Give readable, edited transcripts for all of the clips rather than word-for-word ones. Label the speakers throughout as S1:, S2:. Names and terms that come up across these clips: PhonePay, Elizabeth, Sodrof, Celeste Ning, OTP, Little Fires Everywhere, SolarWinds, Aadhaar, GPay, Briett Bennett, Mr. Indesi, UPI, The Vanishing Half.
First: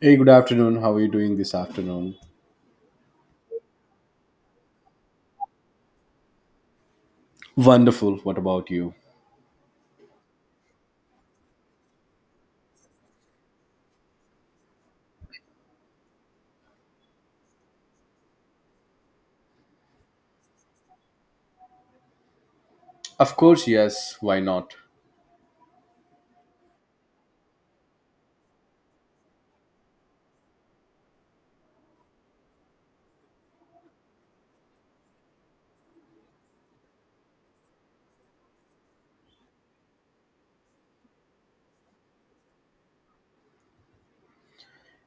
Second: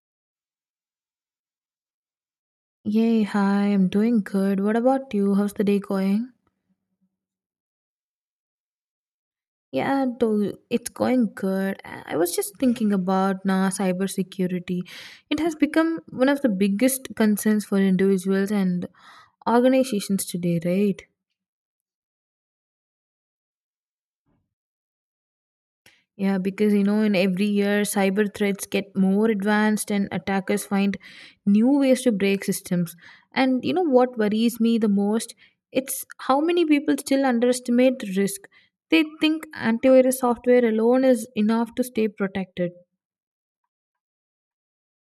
S1: Hey, good afternoon. How are you doing this afternoon?
S2: Yay, hi, I'm doing good. What about you? How's the day going?
S1: Wonderful. What about you?
S2: It's going good. I was just thinking about now cybersecurity. It has become one of the biggest concerns for individuals and organizations today, right?
S1: Of course, yes. Why not?
S2: Yeah, because you know, in every year, cyber threats get more advanced and attackers find new ways to break systems. And you know what worries me the most? It's how many people still underestimate the risk. They think antivirus software alone is enough to stay protected.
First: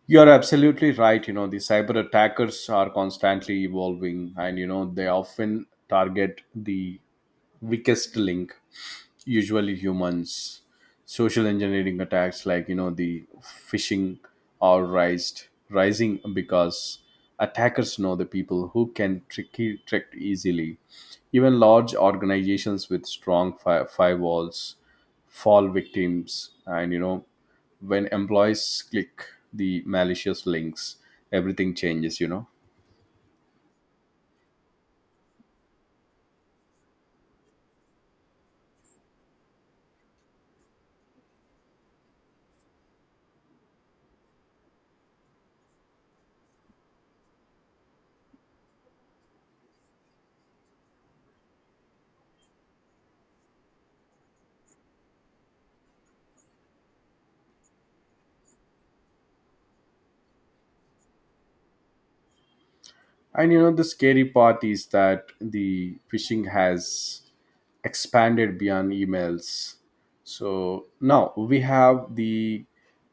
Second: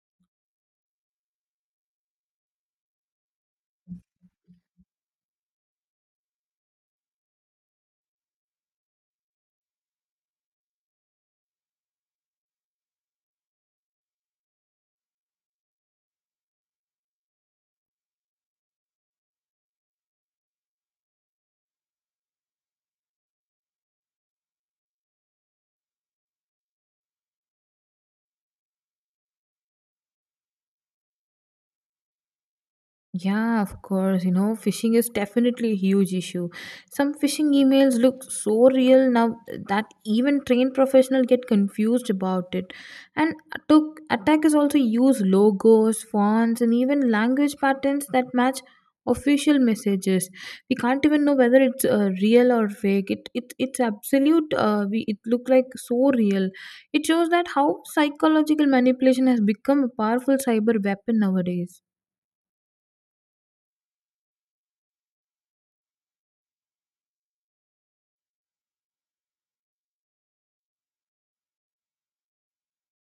S1: You're absolutely right. You know, the cyber attackers are constantly evolving and, you know, they often target the weakest link, usually humans. Social engineering attacks like you know the phishing are rised rising because attackers know the people who can trick easily. Even large organizations with strong firewalls fall victims. And you know, when employees click the malicious links, everything changes, you know.
S2: Yeah, of course. You know, phishing is definitely a huge issue. Some phishing emails look so real now that even trained professionals get confused about it. And attackers also use logos, fonts, and even language patterns that match official messages. We can't even know whether it's real or fake. It's absolute. It look like so real. It shows that how psychological manipulation has become a powerful cyber weapon nowadays.
S1: And you know, the scary part is that the phishing has expanded beyond emails. So now we have the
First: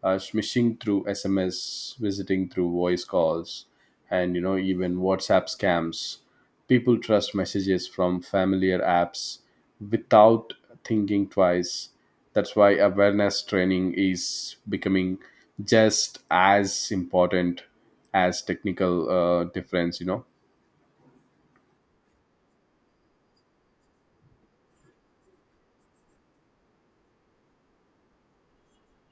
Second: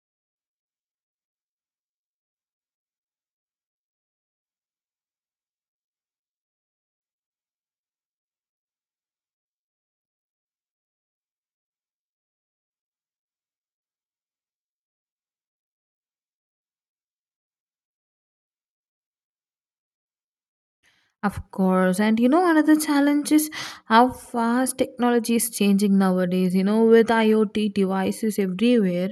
S1: smishing through SMS, visiting through voice calls, and you know, even WhatsApp scams. People trust messages from familiar apps without thinking twice. That's why awareness training is becoming just as important as technical difference, you know.
S2: Of course, and you know, another challenge is how fast technology is changing nowadays. You know, with IoT devices everywhere,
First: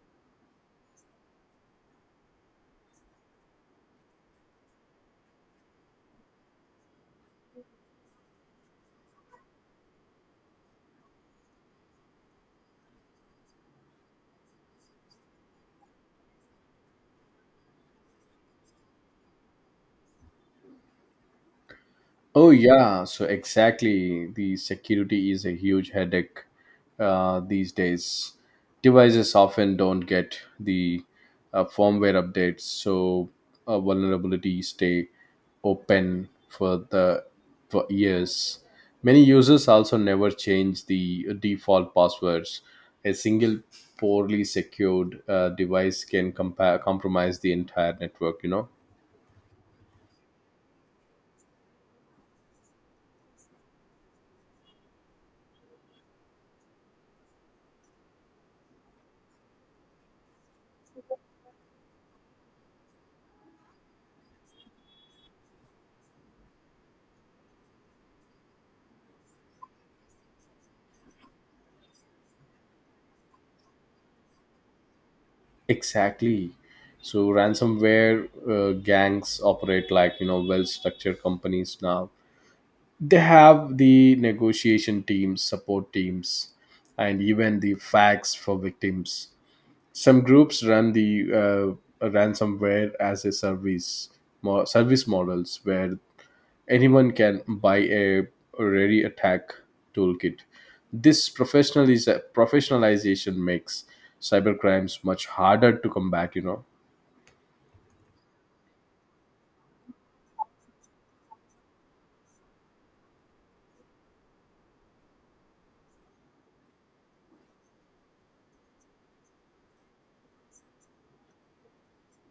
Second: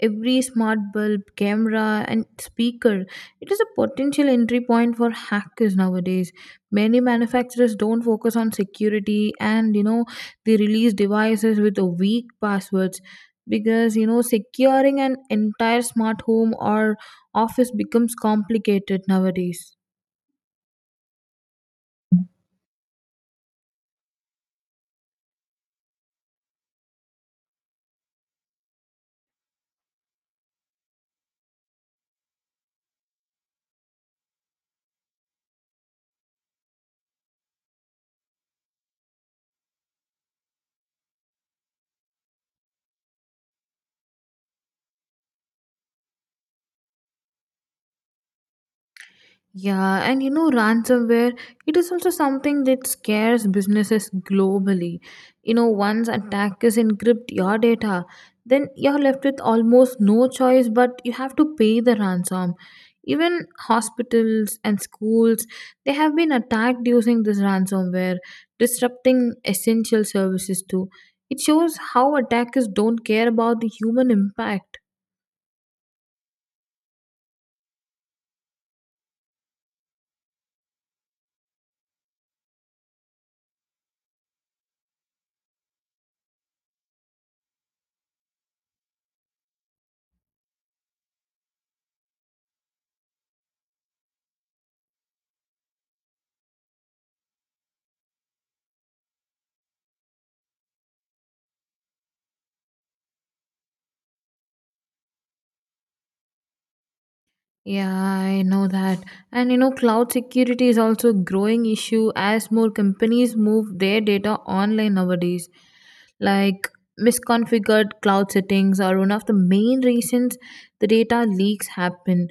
S2: every smart bulb, camera, and speaker, it is a potential entry point for hackers nowadays. Many manufacturers don't focus on security and you know, they release devices with a weak passwords because you know, securing an entire smart home or office becomes complicated nowadays.
S1: Oh yeah, so exactly. The security is a huge headache these days. Devices often don't get the firmware updates, so vulnerabilities stay open for the for years. Many users also never change the default passwords. A single poorly secured device can compromise the entire network, you know.
S2: Yeah, and you know, ransomware, it is also something that scares businesses globally. You know, once attackers encrypt your data, then you're left with almost no choice but you have to pay the ransom. Even hospitals and schools, they have been attacked using this ransomware, disrupting essential services too. It shows how attackers don't care about the human impact.
S1: Exactly. So ransomware gangs operate like, you know, well-structured companies now. They have the negotiation teams, support teams, and even the facts for victims. Some groups run the ransomware as a service service models where anyone can buy a ready attack toolkit. This professionalization makes cybercrimes much harder to combat, you know.
S2: Yeah, I know that. And you know, cloud security is also a growing issue as more companies move their data online nowadays. Like misconfigured cloud settings are one of the main reasons the data leaks happen.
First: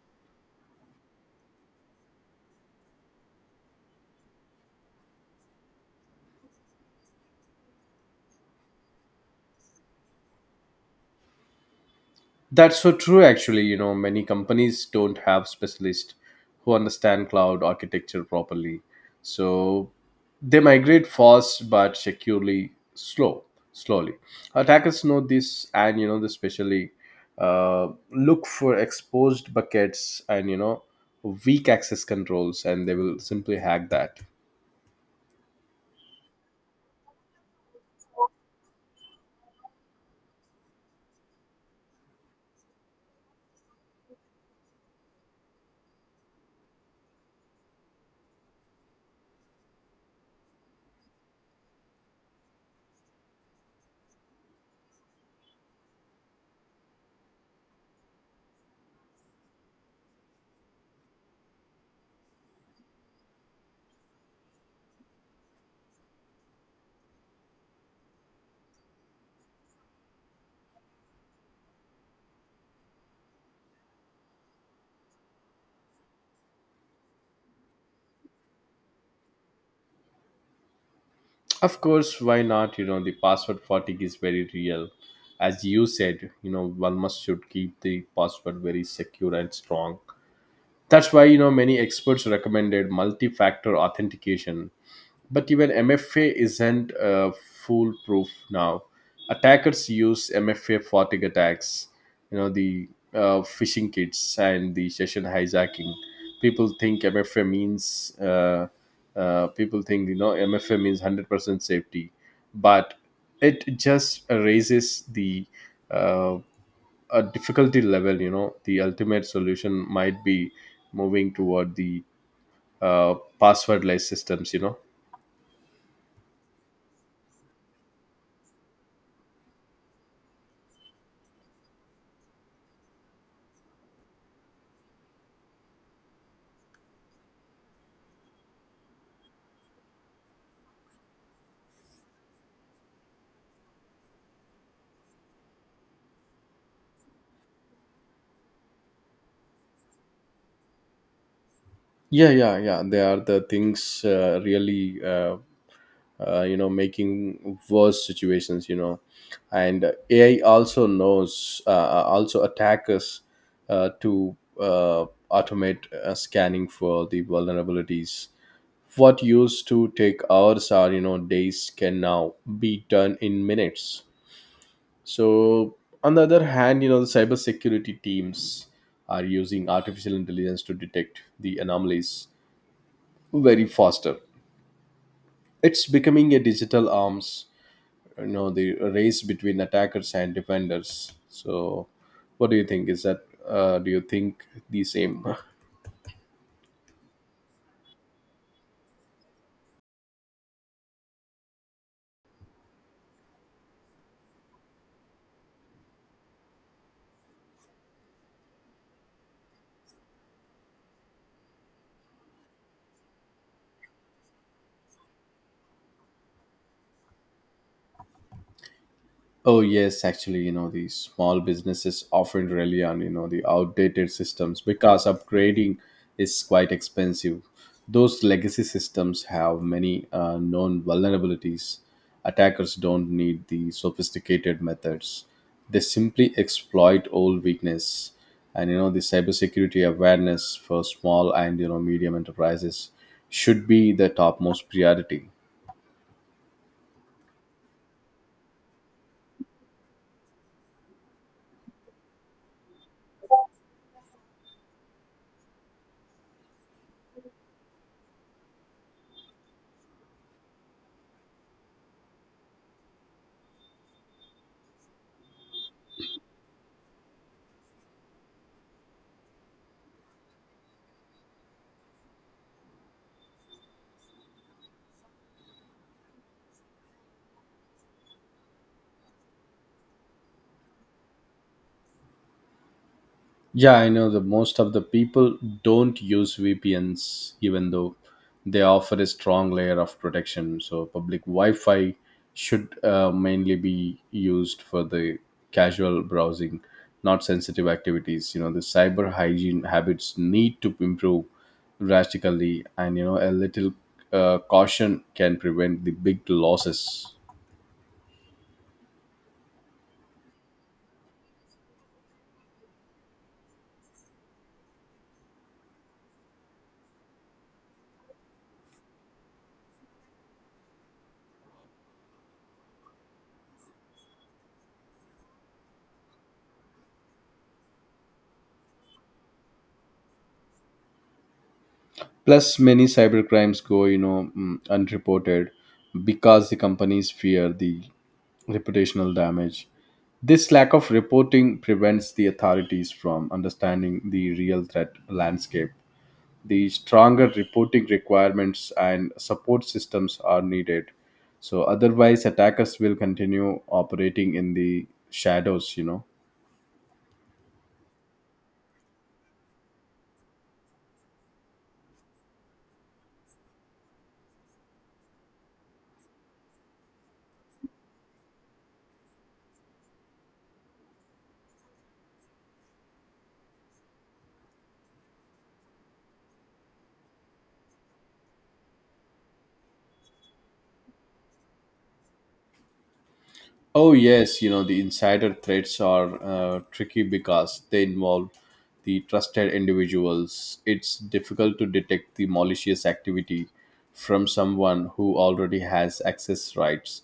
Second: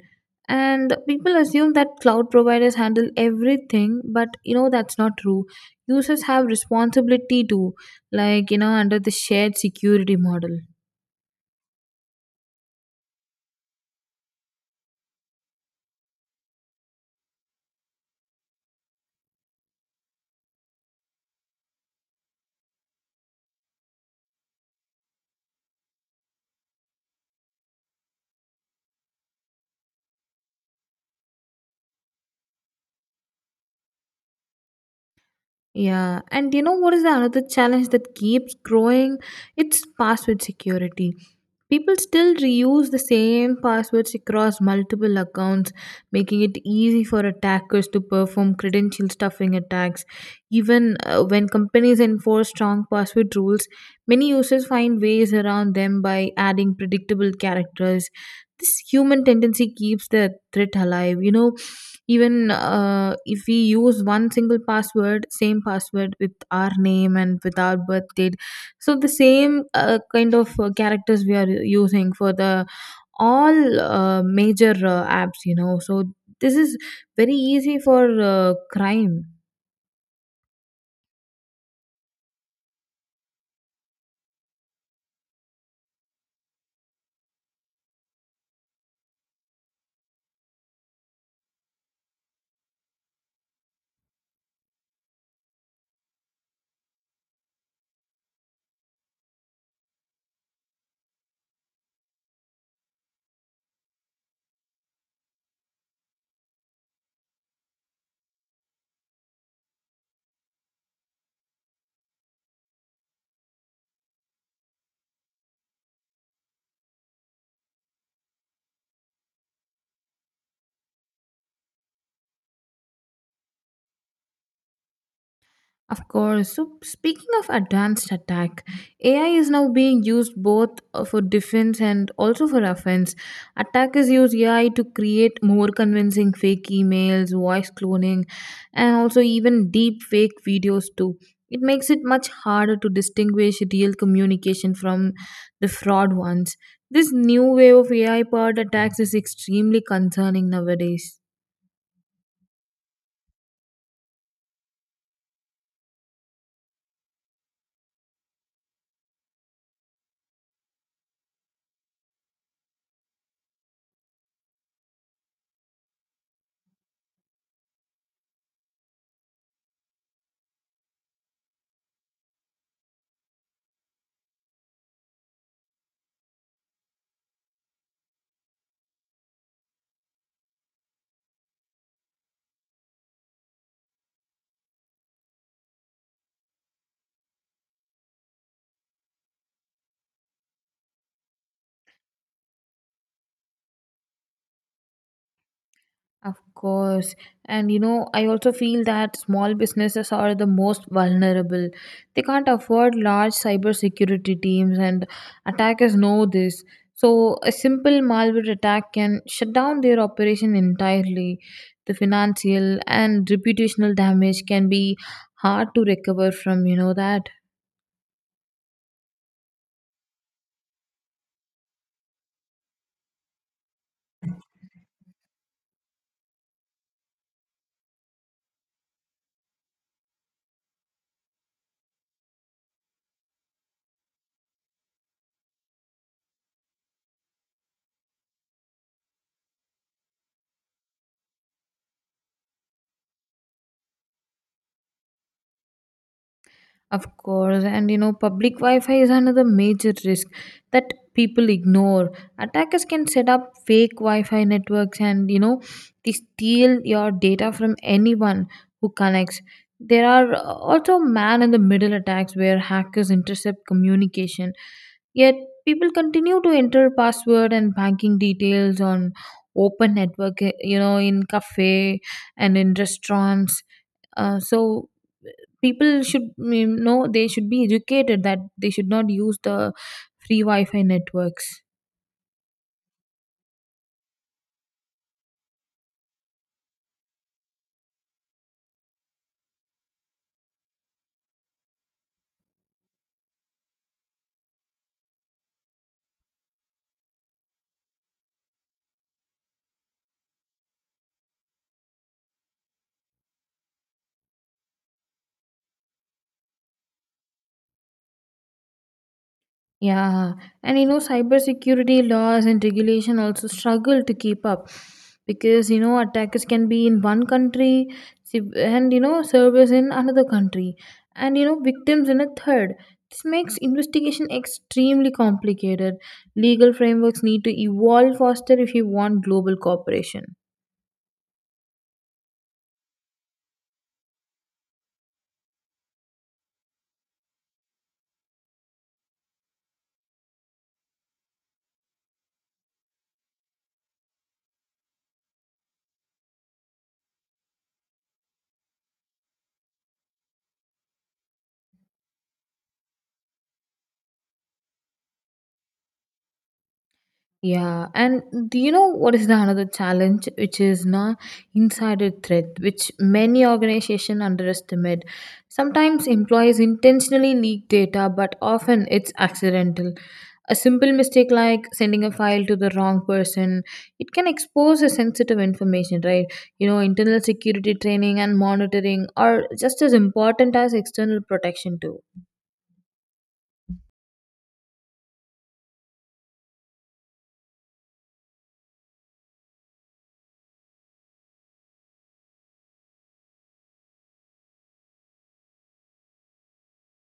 S2: And people assume that cloud providers handle everything, but you know, that's not true. Users have responsibility too, like, you know, under the shared security model.
S1: That's so true, actually. You know, many companies don't have specialists who understand cloud architecture properly. So they migrate fast but securely, slowly. Attackers know this, and you know, they specially look for exposed buckets and you know, weak access controls, and they will simply hack that.
S2: Yeah, and you know what is the another challenge that keeps growing? It's password security. People still reuse the same passwords across multiple accounts, making it easy for attackers to perform credential stuffing attacks. Even when companies enforce strong password rules, many users find ways around them by adding predictable characters. This human tendency keeps the threat alive. You know, even if we use one single password, same password with our name and with our birth date, so the same kind of characters we are using for the all major apps, you know. So this is very easy for crime.
S1: Of course, why not? You know, the password fatigue is very real. As you said, you know, one must should keep the password very secure and strong. That's why, you know, many experts recommended multi factor authentication, but even MFA isn't foolproof now. Attackers use MFA fatigue attacks, you know, the phishing kits and the session hijacking. People think MFA means, people think, you know, MFA means 100% safety, but it just raises the uh, a difficulty level. You know, the ultimate solution might be moving toward the uh, passwordless systems, you know.
S2: Of course. So, speaking of advanced attack, AI is now being used both for defense and also for offense. Attackers use AI to create more convincing fake emails, voice cloning, and also even deep fake videos too. It makes it much harder to distinguish real communication from the fraud ones. This new wave of AI powered attacks is extremely concerning nowadays.
S1: Yeah, they are the things, really you know, making worse situations, you know. And AI also knows, also attack us to uh, automate scanning for the vulnerabilities. What used to take hours or, you know, days can now be done in minutes. So on the other hand, you know, the cybersecurity teams are using artificial intelligence to detect the anomalies very faster. It's becoming a digital arms, you know, the race between attackers and defenders. So, what do you think? Is that, do you think the same?
S2: Of course. And you know, I also feel that small businesses are the most vulnerable. They can't afford large cybersecurity teams, and attackers know this. So, a simple malware attack can shut down their operation entirely. The financial and reputational damage can be hard to recover from, you know, that.
S1: Oh yes, actually, you know, these small businesses often rely on, you know, the outdated systems because upgrading is quite expensive. Those legacy systems have many known vulnerabilities. Attackers don't need the sophisticated methods. They simply exploit old weakness. And you know, the cybersecurity awareness for small and, you know, medium enterprises should be the topmost priority.
S2: Of course, and you know, public Wi Fi is another major risk that people ignore. Attackers can set up fake Wi Fi networks and you know, they steal your data from anyone who connects. There are also man in the middle attacks where hackers intercept communication, yet, people continue to enter password and banking details on open network, eh, you know, in cafe and in restaurants. So people should mm, know they should be educated that they should not use the free wi-fi networks.
S1: Yeah, I know that most of the people don't use VPNs, even though they offer a strong layer of protection. So, public Wi Fi should mainly be used for the casual browsing, not sensitive activities. You know, the cyber hygiene habits need to improve drastically, and you know, a little caution can prevent the big losses.
S2: Yeah, and you know, cybersecurity laws and regulation also struggle to keep up because you know attackers can be in one country and you know servers in another country and you know victims in a third. This makes investigation extremely complicated. Legal frameworks need to evolve faster if you want global cooperation.
S1: Plus, many cybercrimes go, you know, unreported because the companies fear the reputational damage. This lack of reporting prevents the authorities from understanding the real threat landscape. The stronger reporting requirements and support systems are needed. So, otherwise, attackers will continue operating in the shadows, you know.
S2: Yeah, and do you know what is the another challenge, which is na insider threat, which many organizations underestimate. Sometimes employees intentionally leak data, but often it's accidental. A simple mistake like sending a file to the wrong person, it can expose a sensitive information, right? You know, internal security training and monitoring are just as important as external protection too.
S1: Oh yes, you know, the insider threats are tricky because they involve the trusted individuals. It's difficult to detect the malicious activity from someone who already has access rights.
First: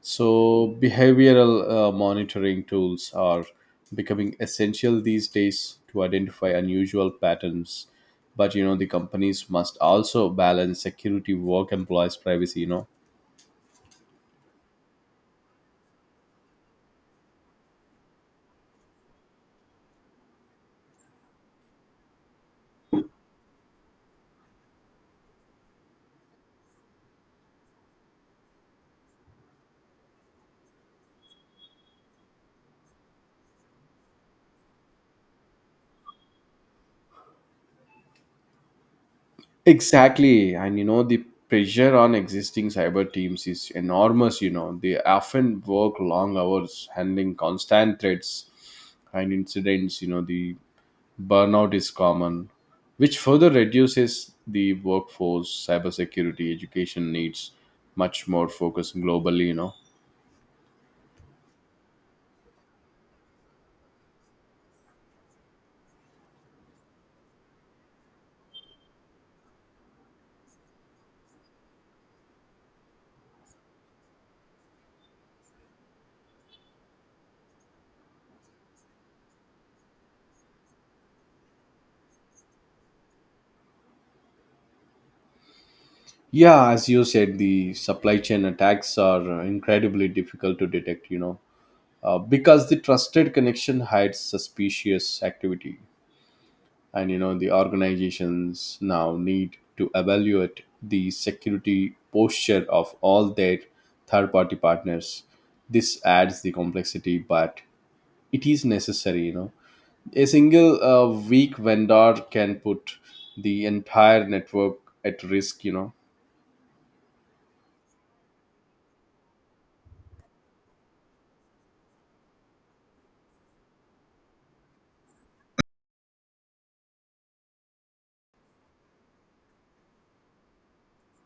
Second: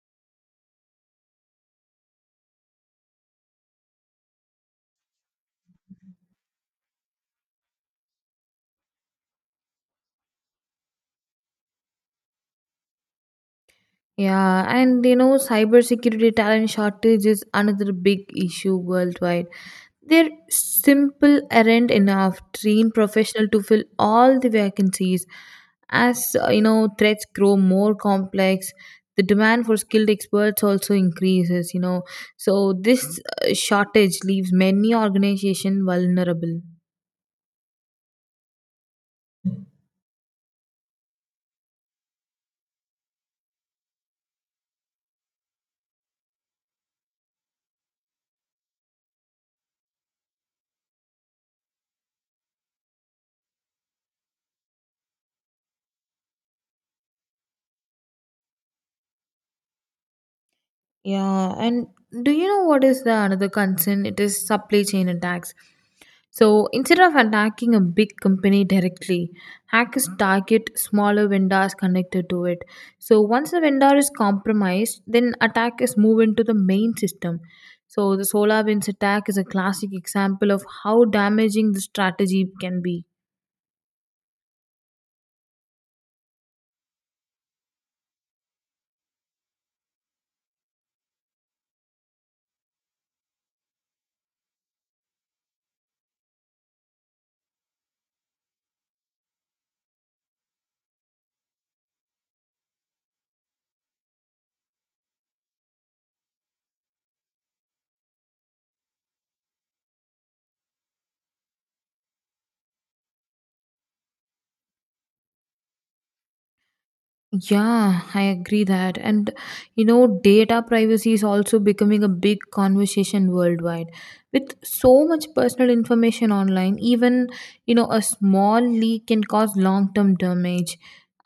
S1: So behavioral monitoring tools are becoming essential these days to identify unusual patterns. But you know, the companies must also balance security, work, employees' privacy, you know.
S2: Yeah, and you know, cybersecurity talent shortage is another big issue worldwide. Their simple aren't enough trained professional to fill all the vacancies. As you know, threats grow more complex, the demand for skilled experts also increases. You know, so this shortage leaves many organizations vulnerable.
S1: Exactly. And you know, the pressure on existing cyber teams is enormous. You know, they often work long hours handling constant threats and incidents. You know, the burnout is common, which further reduces the workforce. Cybersecurity, education needs much more focus globally, you know.
S2: Yeah, and do you know what is the another concern? It is supply chain attacks. So instead of attacking a big company directly, hackers target smaller vendors connected to it. So once the vendor is compromised, then attackers move into the main system. So the SolarWinds attack is a classic example of how damaging the strategy can be.
S1: Yeah, as you said, the supply chain attacks are incredibly difficult to detect, you know, because the trusted connection hides suspicious activity. And you know, the organizations now need to evaluate the security posture of all their third party partners. This adds the complexity, but it is necessary, you know. A single weak vendor can put the entire network at risk, you know.
S2: Yeah, I agree that. And you know, data privacy is also becoming a big conversation worldwide. With so much personal information online, even you know, a small leak can cause long-term damage.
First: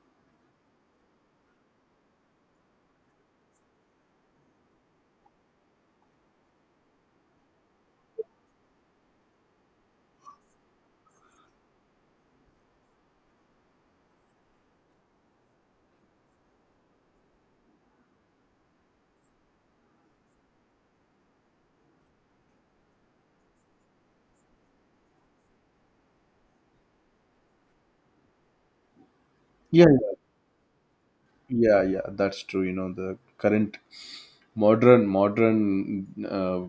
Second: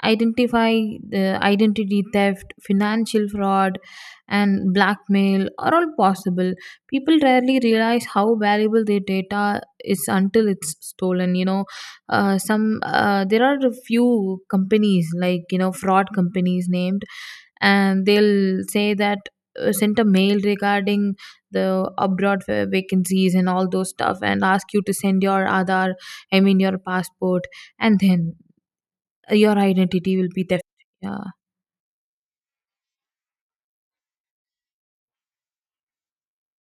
S2: Identify the Identity theft, financial fraud, and blackmail are all possible. People rarely realize how valuable their data is until it's stolen. You know, some there are a few companies like you know fraud companies named and they'll say that send a mail regarding the abroad vacancies and all those stuff and ask you to send your Aadhaar, I mean your passport, and then your
S1: yeah
S2: identity will be theft. Yeah.
S1: yeah yeah that's true. You know, the current modern uh,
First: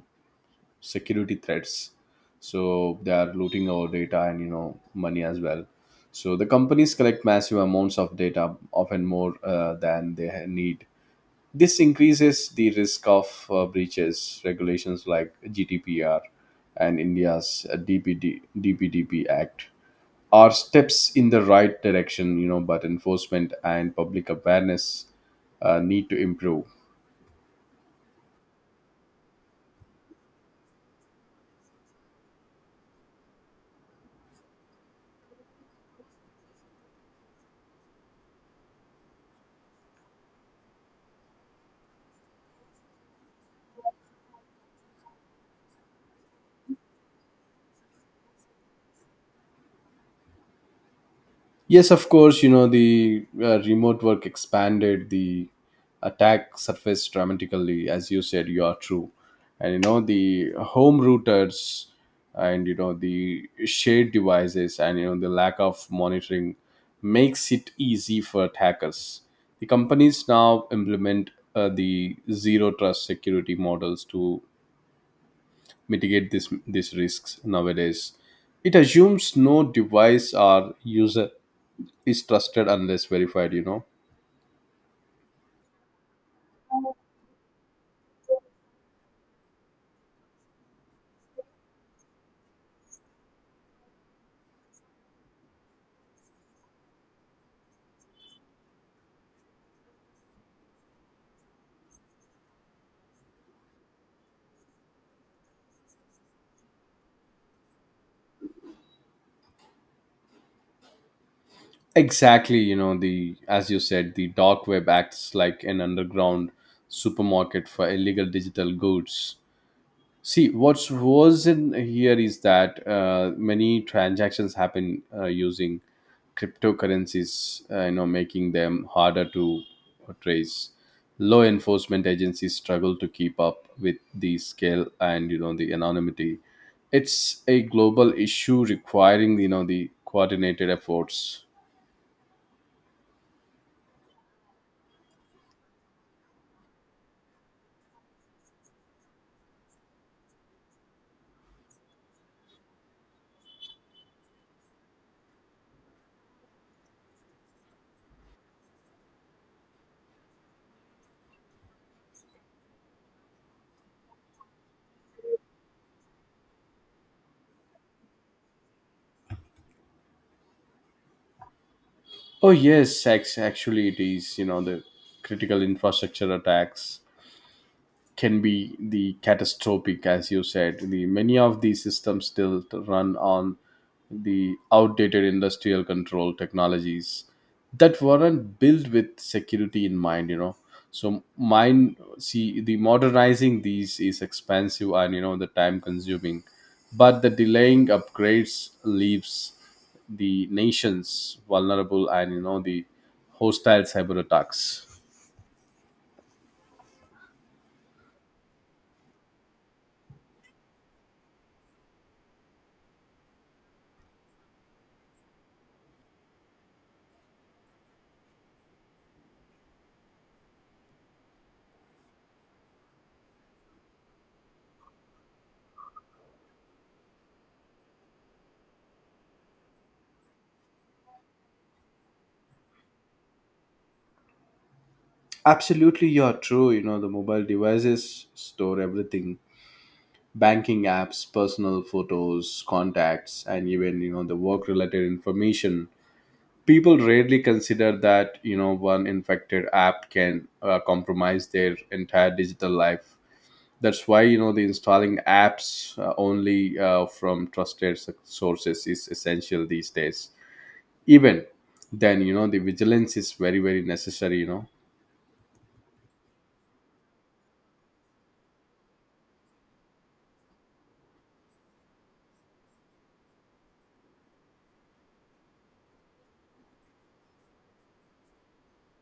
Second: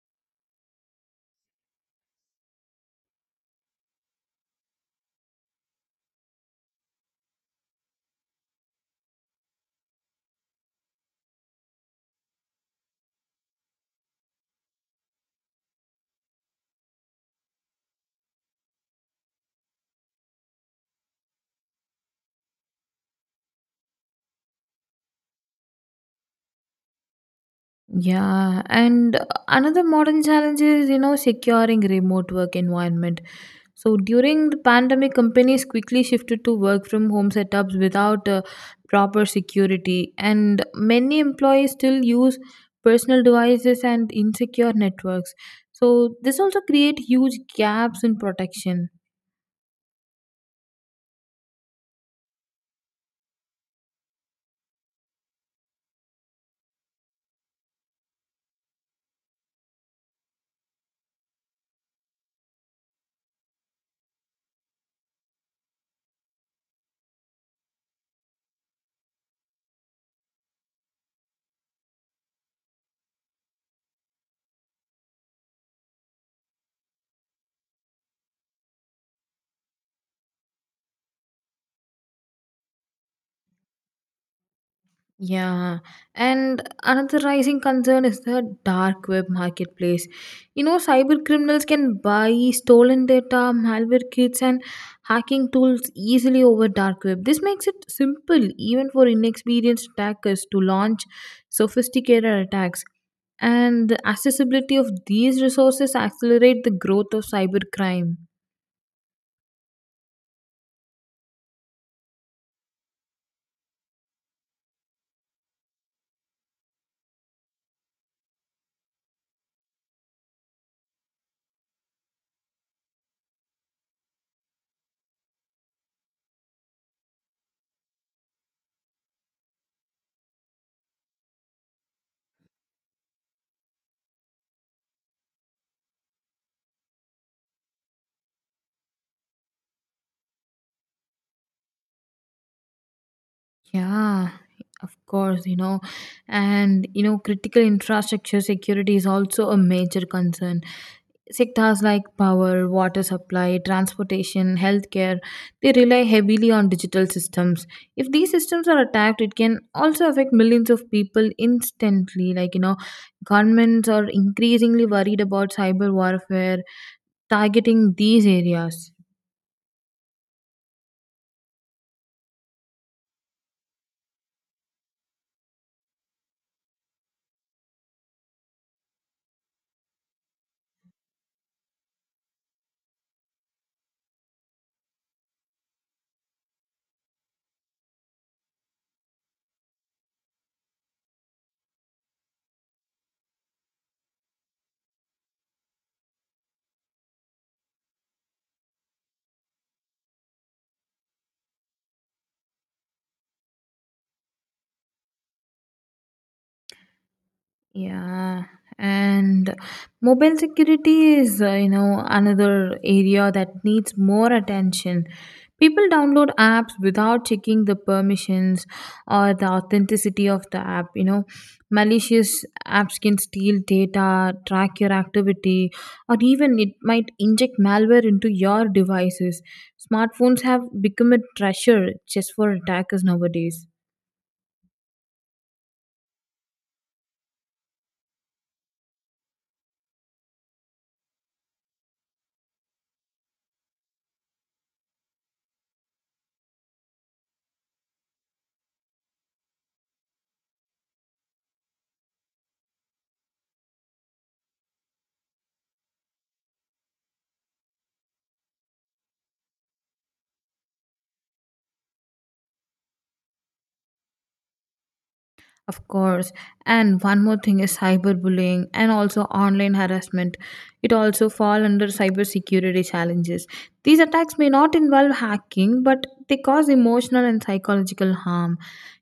S1: security threats, so they are looting our data and, you know, money as well. So the companies collect massive amounts of data, often more than they need. This increases the risk of breaches. Regulations like GDPR and India's DPDP act are steps in the right direction, you know, but enforcement and public awareness need to improve.
S2: Yeah, and another modern challenge is, you know, securing remote work environment. So during the pandemic, companies quickly shifted to work from home setups without proper security, and many employees still use personal devices and insecure networks. So this also create huge gaps in protection.
S1: Yes, of course. You know, the remote work expanded the attack surface dramatically, as you said, you are true. And, you know, the home routers and, you know, the shared devices and, you know, the lack of monitoring makes it easy for attackers. The companies now implement the zero trust security models to mitigate these risks nowadays. It assumes no device or user is trusted unless verified, you know.
S2: Yeah, and another rising concern is the dark web marketplace. You know, cyber criminals can buy stolen data, malware kits, and hacking tools easily over dark web. This makes it simple even for inexperienced attackers to launch sophisticated attacks. And the accessibility of these resources accelerate the growth of cybercrime.
S1: Exactly, you know. The, as you said, the dark web acts like an underground supermarket for illegal digital goods. See, what's worse in here is that many transactions happen using cryptocurrencies, you know, making them harder to trace. Law enforcement agencies struggle to keep up with the scale and, you know, the anonymity. It's a global issue requiring, you know, the coordinated efforts.
S2: Yeah, of course, you know, and you know, critical infrastructure security is also a major concern. Sectors like power, water supply, transportation, healthcare, they rely heavily on digital systems. If these systems are attacked, it can also affect millions of people instantly. Like, you know, governments are increasingly worried about cyber warfare targeting these areas.
S1: Oh yes, actually it is, you know, the critical infrastructure attacks can be the catastrophic. As you said, the many of these systems still run on the outdated industrial control technologies that weren't built with security in mind, you know. So mine see the modernizing these is expensive and, you know, the time consuming. But the delaying upgrades leaves the nations vulnerable and, you know, the hostile cyber attacks.
S2: Yeah, and mobile security is, you know, another area that needs more attention. People download apps without checking the permissions or the authenticity of the app. You know, malicious apps can steal data, track your activity, or even it might inject malware into your devices. Smartphones have become a treasure just for attackers nowadays.
S1: Absolutely, you're true. You know, the mobile devices store everything: banking apps, personal photos, contacts, and even, you know, the work related information. People rarely consider that, you know, one infected app can compromise their entire digital life. That's why, you know, the installing apps only from trusted sources is essential these days. Even then, you know, the vigilance is very, very necessary, you know.
S2: Of course. And one more thing is cyberbullying and also online harassment. It also fall under cybersecurity challenges. These attacks may not involve hacking, but they cause emotional and psychological harm.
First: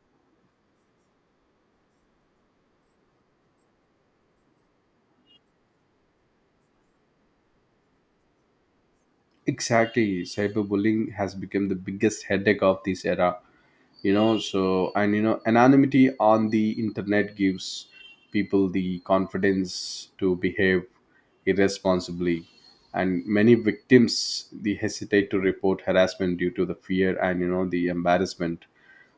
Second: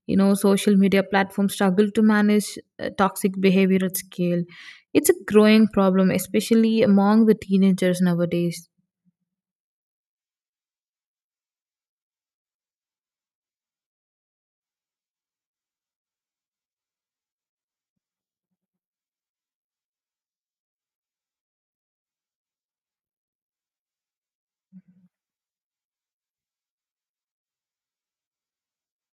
S2: You know, social media platforms struggle to manage toxic behavior at scale. It's a growing problem, especially among the teenagers nowadays.
S1: Exactly. Cyberbullying has become the biggest headache of this era, you know. So, and you know, anonymity on the internet gives people the confidence to behave irresponsibly. And many victims, they hesitate to report harassment due to the fear and, you know, the embarrassment.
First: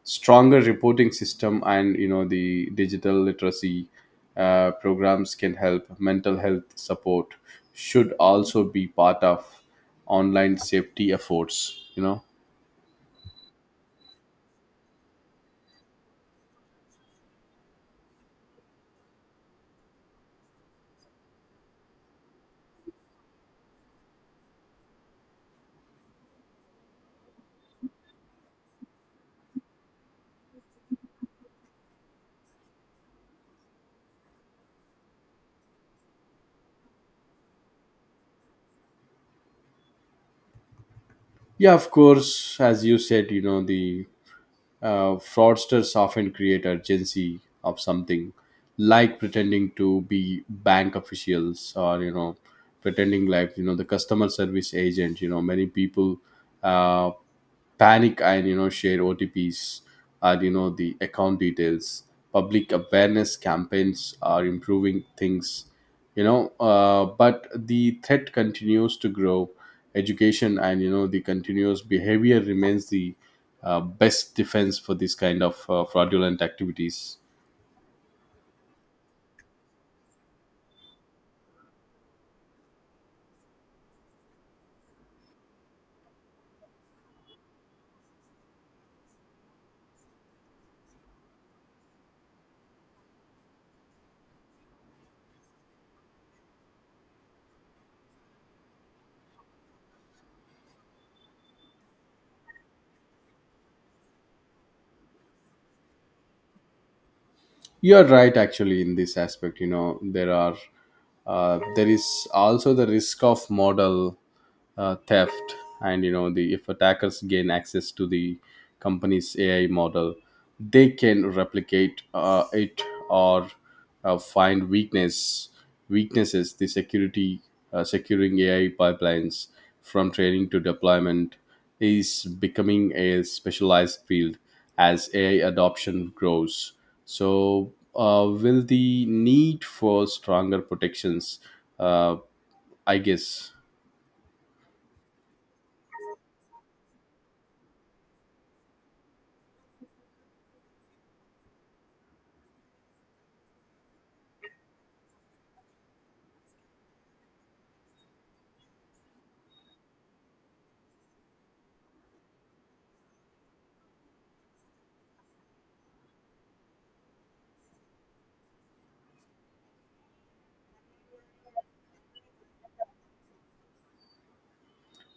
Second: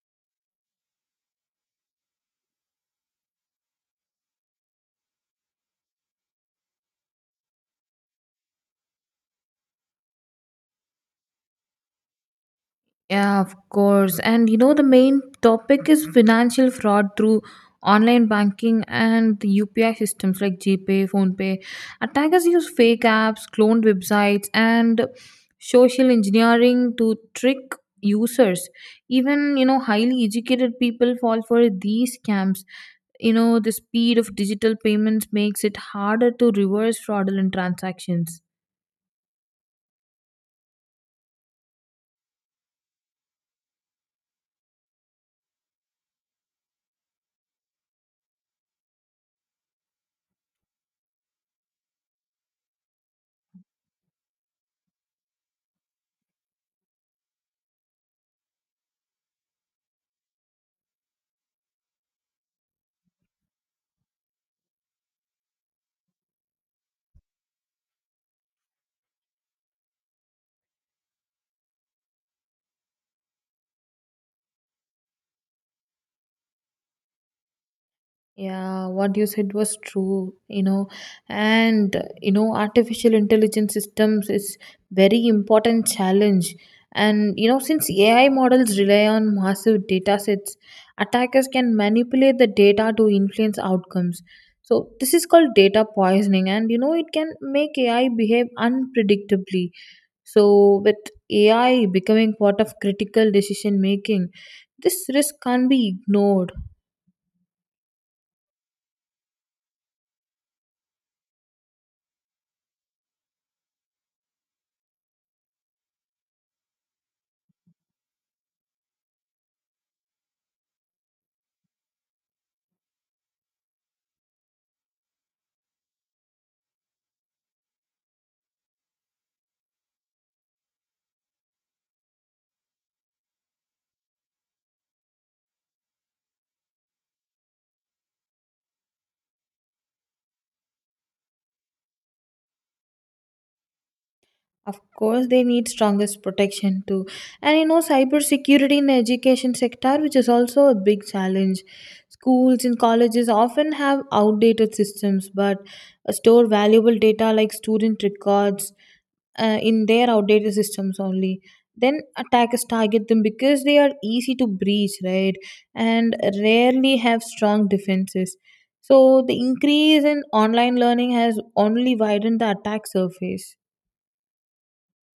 S1: Stronger reporting system and, you know, the digital literacy programs can help. Mental health support should also be part of online safety efforts, you know.
S2: Yeah, of course. And you know, the main topic is financial fraud through online banking and the UPI systems like GPay, PhonePay. Attackers use fake apps, cloned websites, and social engineering to trick users. Even, you know, highly educated people fall for these scams. You know, the speed of digital payments makes it harder to reverse fraudulent transactions.
S1: Yeah, of course, as you said. You know, the fraudsters often create urgency of something, like pretending to be bank officials or, you know, pretending like, you know, the customer service agent. You know, many people uh, panic and, you know, share OTPs or, you know, the account details. Public awareness campaigns are improving things, you know, but the threat continues to grow. Education and, you know, the continuous behavior remains the best defense for this kind of fraudulent activities.
S2: Yeah, what you said was true, you know, and you know, artificial intelligence systems is very important challenge. And you know, since AI models rely on massive data sets, attackers can manipulate the data to influence outcomes. So this is called data poisoning, and you know, it can make AI behave unpredictably. So with AI becoming part of critical decision making, this risk can't be ignored.
S1: You're right, actually, in this aspect. You know, there are, there is also the risk of model theft. And you know, the if attackers gain access to the company's AI model, they can replicate it or find weaknesses. The security, securing AI pipelines from training to deployment is becoming a specialized field. As AI adoption grows, so will the need for stronger protections, uh, I guess.
S2: Of course, they need strongest protection too. And you know, cybersecurity in the education sector, which is also a big challenge. Schools and colleges often have outdated systems, but store valuable data like student records in their outdated systems only. Then attackers target them because they are easy to breach, right? And rarely have strong defenses. So the increase in online learning has only widened the attack surface.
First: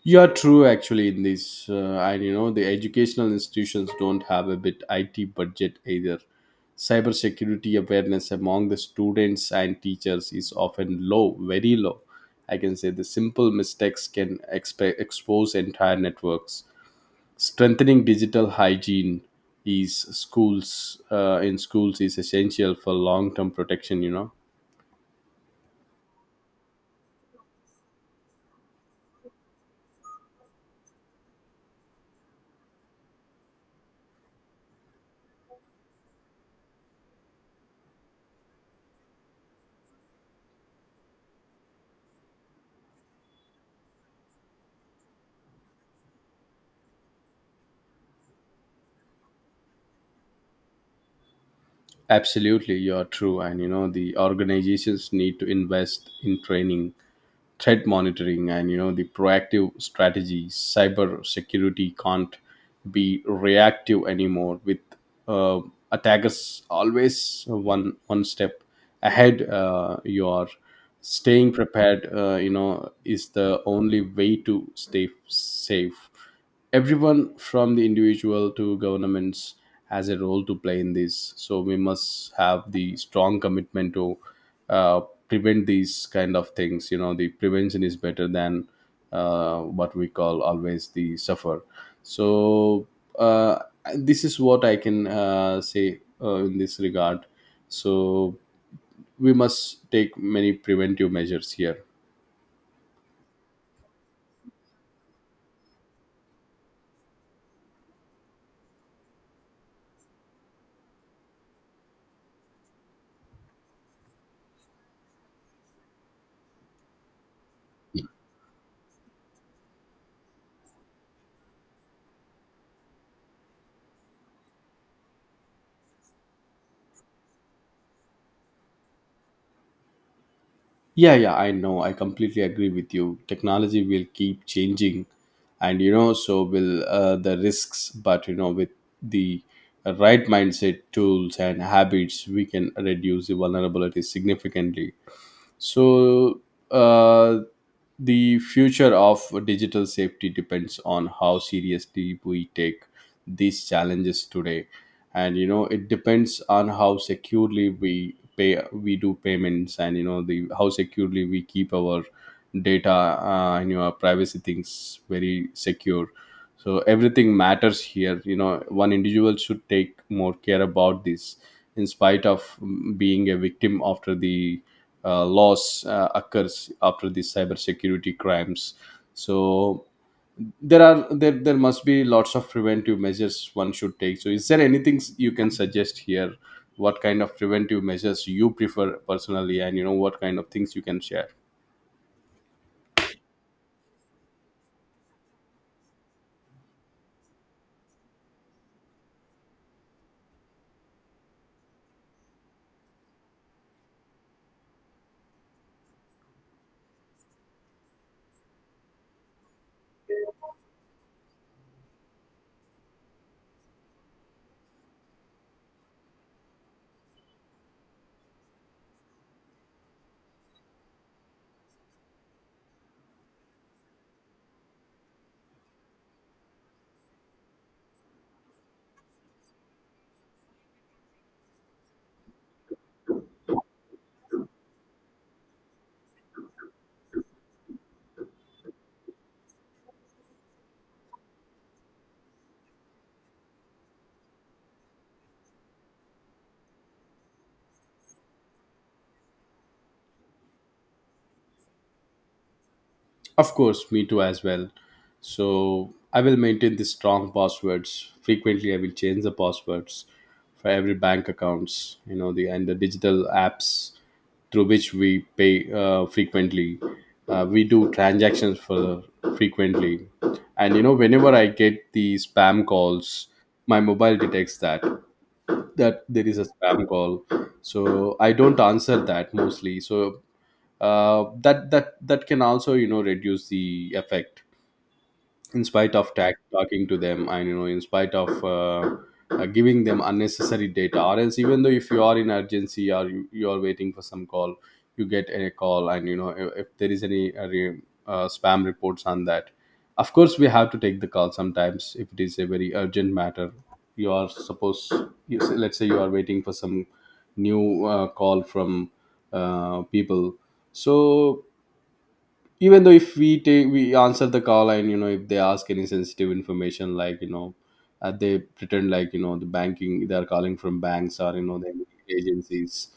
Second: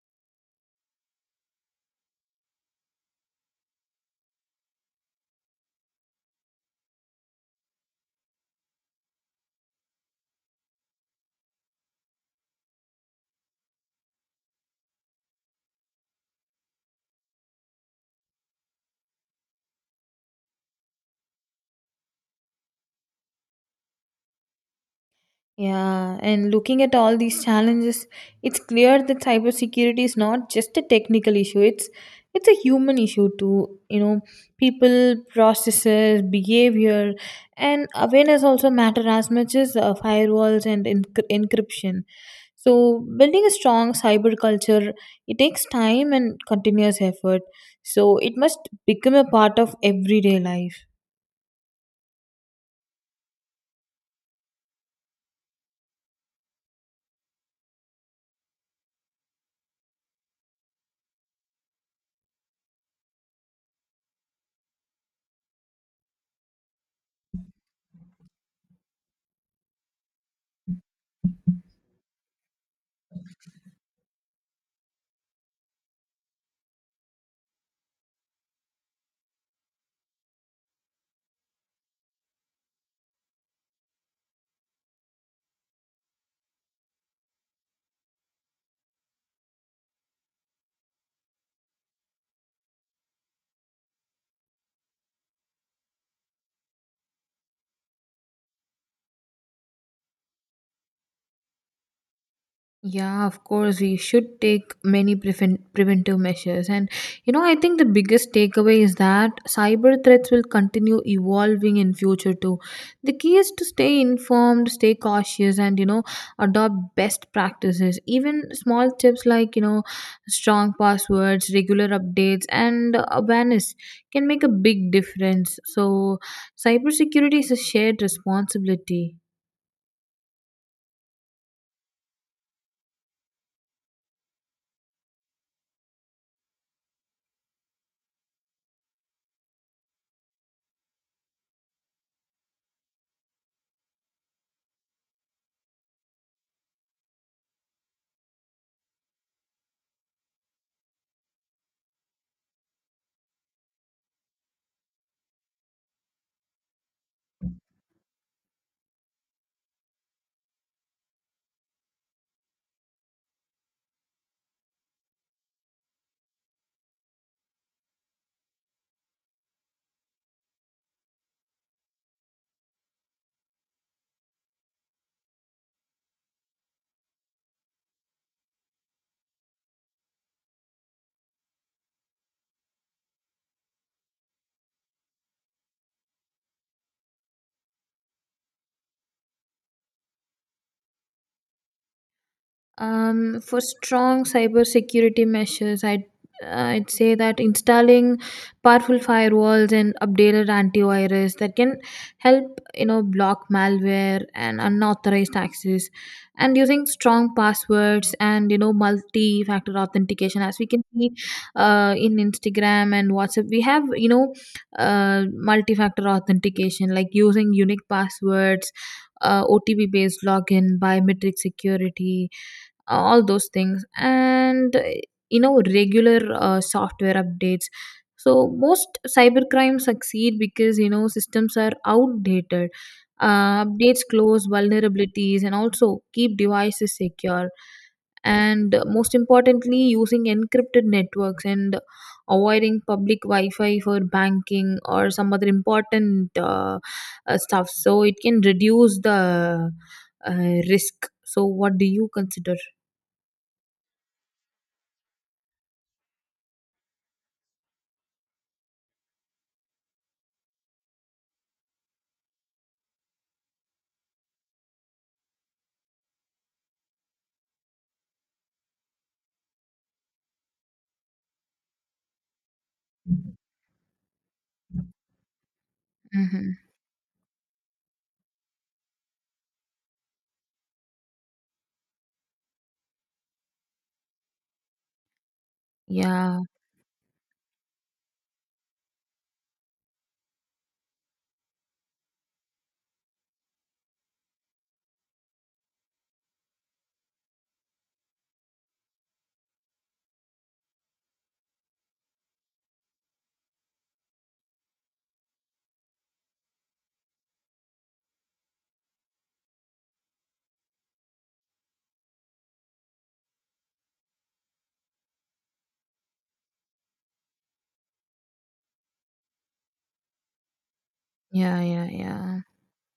S1: You are true, actually, in this, and you know the educational institutions don't have a bit IT budget either. Cybersecurity awareness among the students and teachers is often low, very low. I can say the simple mistakes can expose entire networks. Strengthening digital hygiene is schools, in schools, is essential for long-term protection. You know,
S2: Yeah, and looking at all these challenges, it's clear that cybersecurity is not just a technical issue. It's a human issue too. You know, people, processes, behavior, and awareness also matter as much as firewalls and encryption. So, building a strong cyber culture it takes time and continuous effort. So, it must become a part of everyday life.
S1: absolutely, you are true, and you know the organizations need to invest in training, threat monitoring, and you know the proactive strategies. Cyber security can't be reactive anymore with uh, attackers always one step ahead. You are staying prepared, you know, is the only way to stay safe. Everyone from the individual to governments has a role to play in this, so we must have the strong commitment to uh, prevent these kind of things. You know the prevention is better than what we call always the suffer. So uh, this is what I can say in this regard. So we must take many preventive measures here.
S2: Yeah, of course, we should take many preventive measures. And, you know, I think the biggest takeaway is that cyber threats will continue evolving in future too. The key is to stay informed, stay cautious, and, you know, adopt best practices. Even small tips like, you know, strong passwords, regular updates, and awareness can make a big difference. So, cybersecurity is a shared responsibility.
S1: Yeah, yeah, I know. I completely agree with you. Technology will keep changing, and you know, so will the risks. But you know, with the right mindset, tools, and habits, we can reduce the vulnerability significantly. So, uh, the future of digital safety depends on how seriously we take these challenges today. And you know, it depends on how securely we pay, we do payments, and you know the how securely we keep our data and your privacy things very secure. So everything matters here. You know, one individual should take more care about this in spite of being a victim after the laws occurs after these cybersecurity crimes. So there must be lots of preventive measures one should take. So is there anything you can suggest here? What kind of preventive measures you prefer personally, and you know what kind of things you can share?
S2: For strong cybersecurity measures, uh, I'd say that installing powerful firewalls and updated antivirus that can help you know block malware and unauthorized access, and using strong passwords and you know multi-factor authentication, as we can see in Instagram and WhatsApp, we have you know multi-factor authentication like using unique passwords. OTP based login, biometric security, all those things and you know regular software updates so most cybercrime succeed because you know systems are outdated updates close vulnerabilities and also keep devices secure and most importantly using encrypted networks and avoiding public wi-fi for banking or some other important stuff so it can reduce the uh, risk so what do you consider.
S1: Of course, me too as well. So I will maintain the strong passwords. Frequently, I will change the passwords for every bank accounts. You know the and the digital apps through which we pay frequently. We do transactions for frequently, and you know whenever I get the spam calls, my mobile detects that there is a
S2: Mhm.
S1: spam call, so I don't answer that mostly. So that can also you know reduce the effect in spite of
S2: Yeah,
S1: talking to them, and you know in spite of giving them unnecessary data. Or else, even though if you are in urgency, or you are waiting for some call, you get a call, and you know if there is any spam reports on that, of course we have to take the call sometimes. If it is a very urgent matter, you are supposed, you say, let's say you are waiting for some new call from people. So even though if we take we answer the call, and you know if they ask any sensitive information, like you know they pretend like you know the banking, they are calling from banks or you know
S2: yeah,
S1: the
S2: yeah, yeah.
S1: agencies,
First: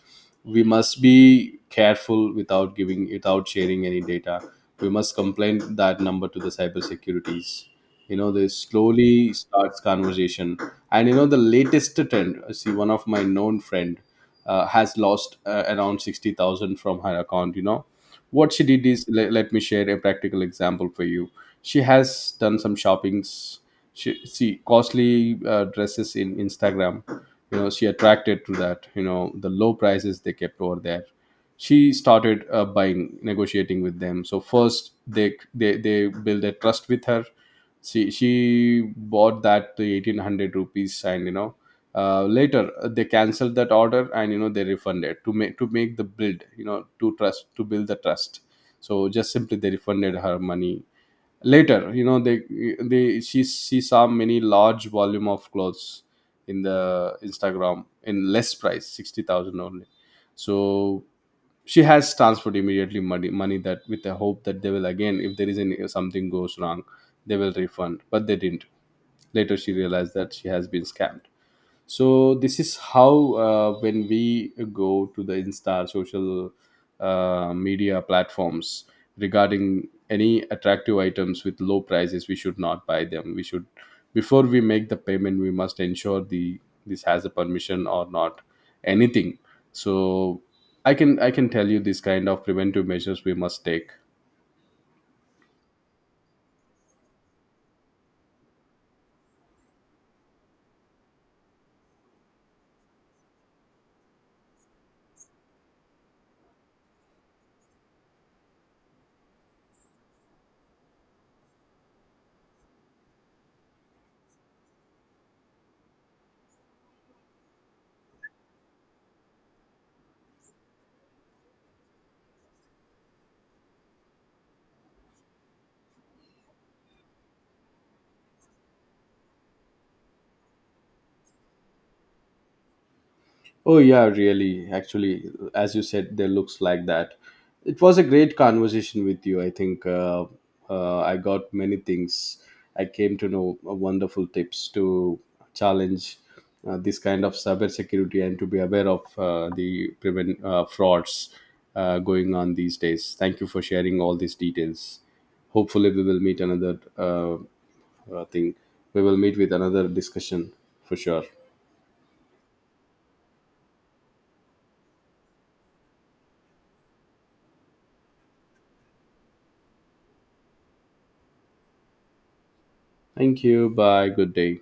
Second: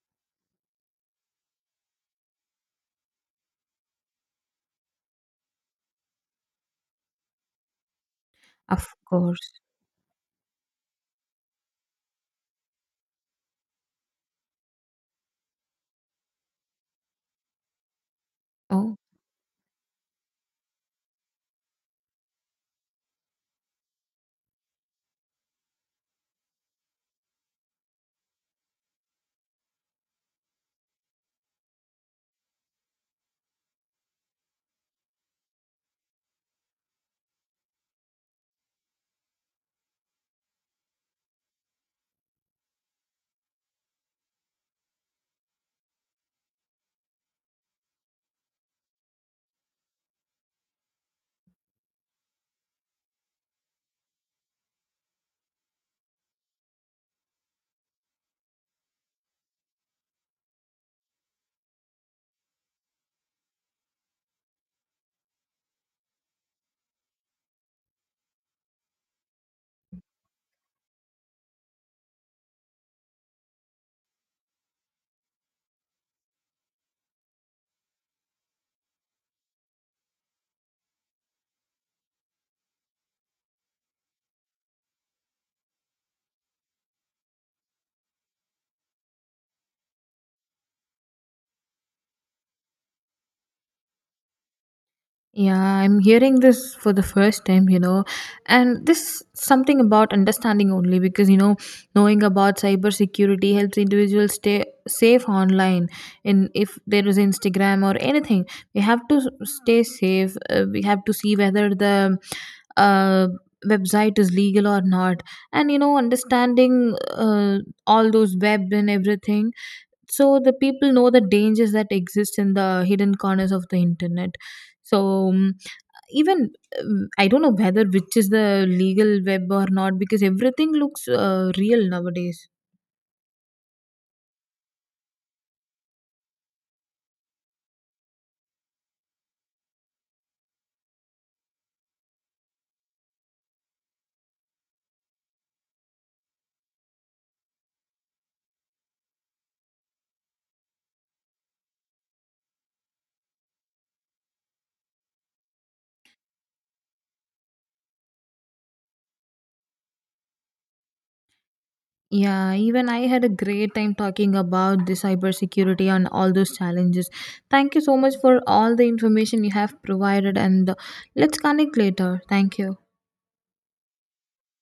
S1: we must be careful without giving, without sharing any data. We must complain that number to the cyber securities. You know they
S2: Of
S1: slowly
S2: course.
S1: starts conversation, and you know the latest trend. See, one of my known friend has lost around 60,000 from her account. You know what she did
S2: Oh,
S1: is, let me share a practical example for you. She has done some shoppings. She see costly dresses in instagram, you know. She attracted to that, you know the low prices they kept over there. She started buying, negotiating with them. So first they build a trust with her. She bought that to 1,800 rupees, and you know later they canceled that order, and you know they refunded, to make the build, you know, to build the trust. So just simply they refunded her money. Later you know they, she saw many large volume of clothes in the instagram in less price, 60,000 only. So she has transferred immediately, money that, with the hope that they will again, if there is any, if something goes wrong, they will refund, but they didn't. Later she realized that she has been scammed. So this is how, when we go to the insta, social media platforms, regarding any attractive items with low prices, we should not buy them. We should, before we make the payment, we must ensure the this has a permission or not, anything. So I can tell you this kind of preventive measures we must take.
S2: yeah, I'm hearing this for the first time, you know. And this something about understanding only because, you know, knowing about cybersecurity helps individuals stay safe online. In if there is Instagram or anything, we have to stay safe. We have to see whether the uh, website is legal or not. And, you know, understanding all those web and everything so the people know the dangers that exist in the hidden corners of the internet so even I don't know whether which is the legal web or not because everything looks real nowadays.
S1: Oh, yeah, really. Actually, as you said, there looks like that. It was a great conversation with you. I think I got many things. I came to know wonderful tips to challenge this kind of cybersecurity and to be aware of the prevent frauds going on these days. Thank you for sharing all these details. Hopefully, we will meet another thing. We will meet with another discussion for sure.
S2: Yeah, even I had a great time talking about the cybersecurity and all those challenges. Thank you so much for all the information you have provided and let's connect later. Thank you.
S1: Thank you. Bye. Good day.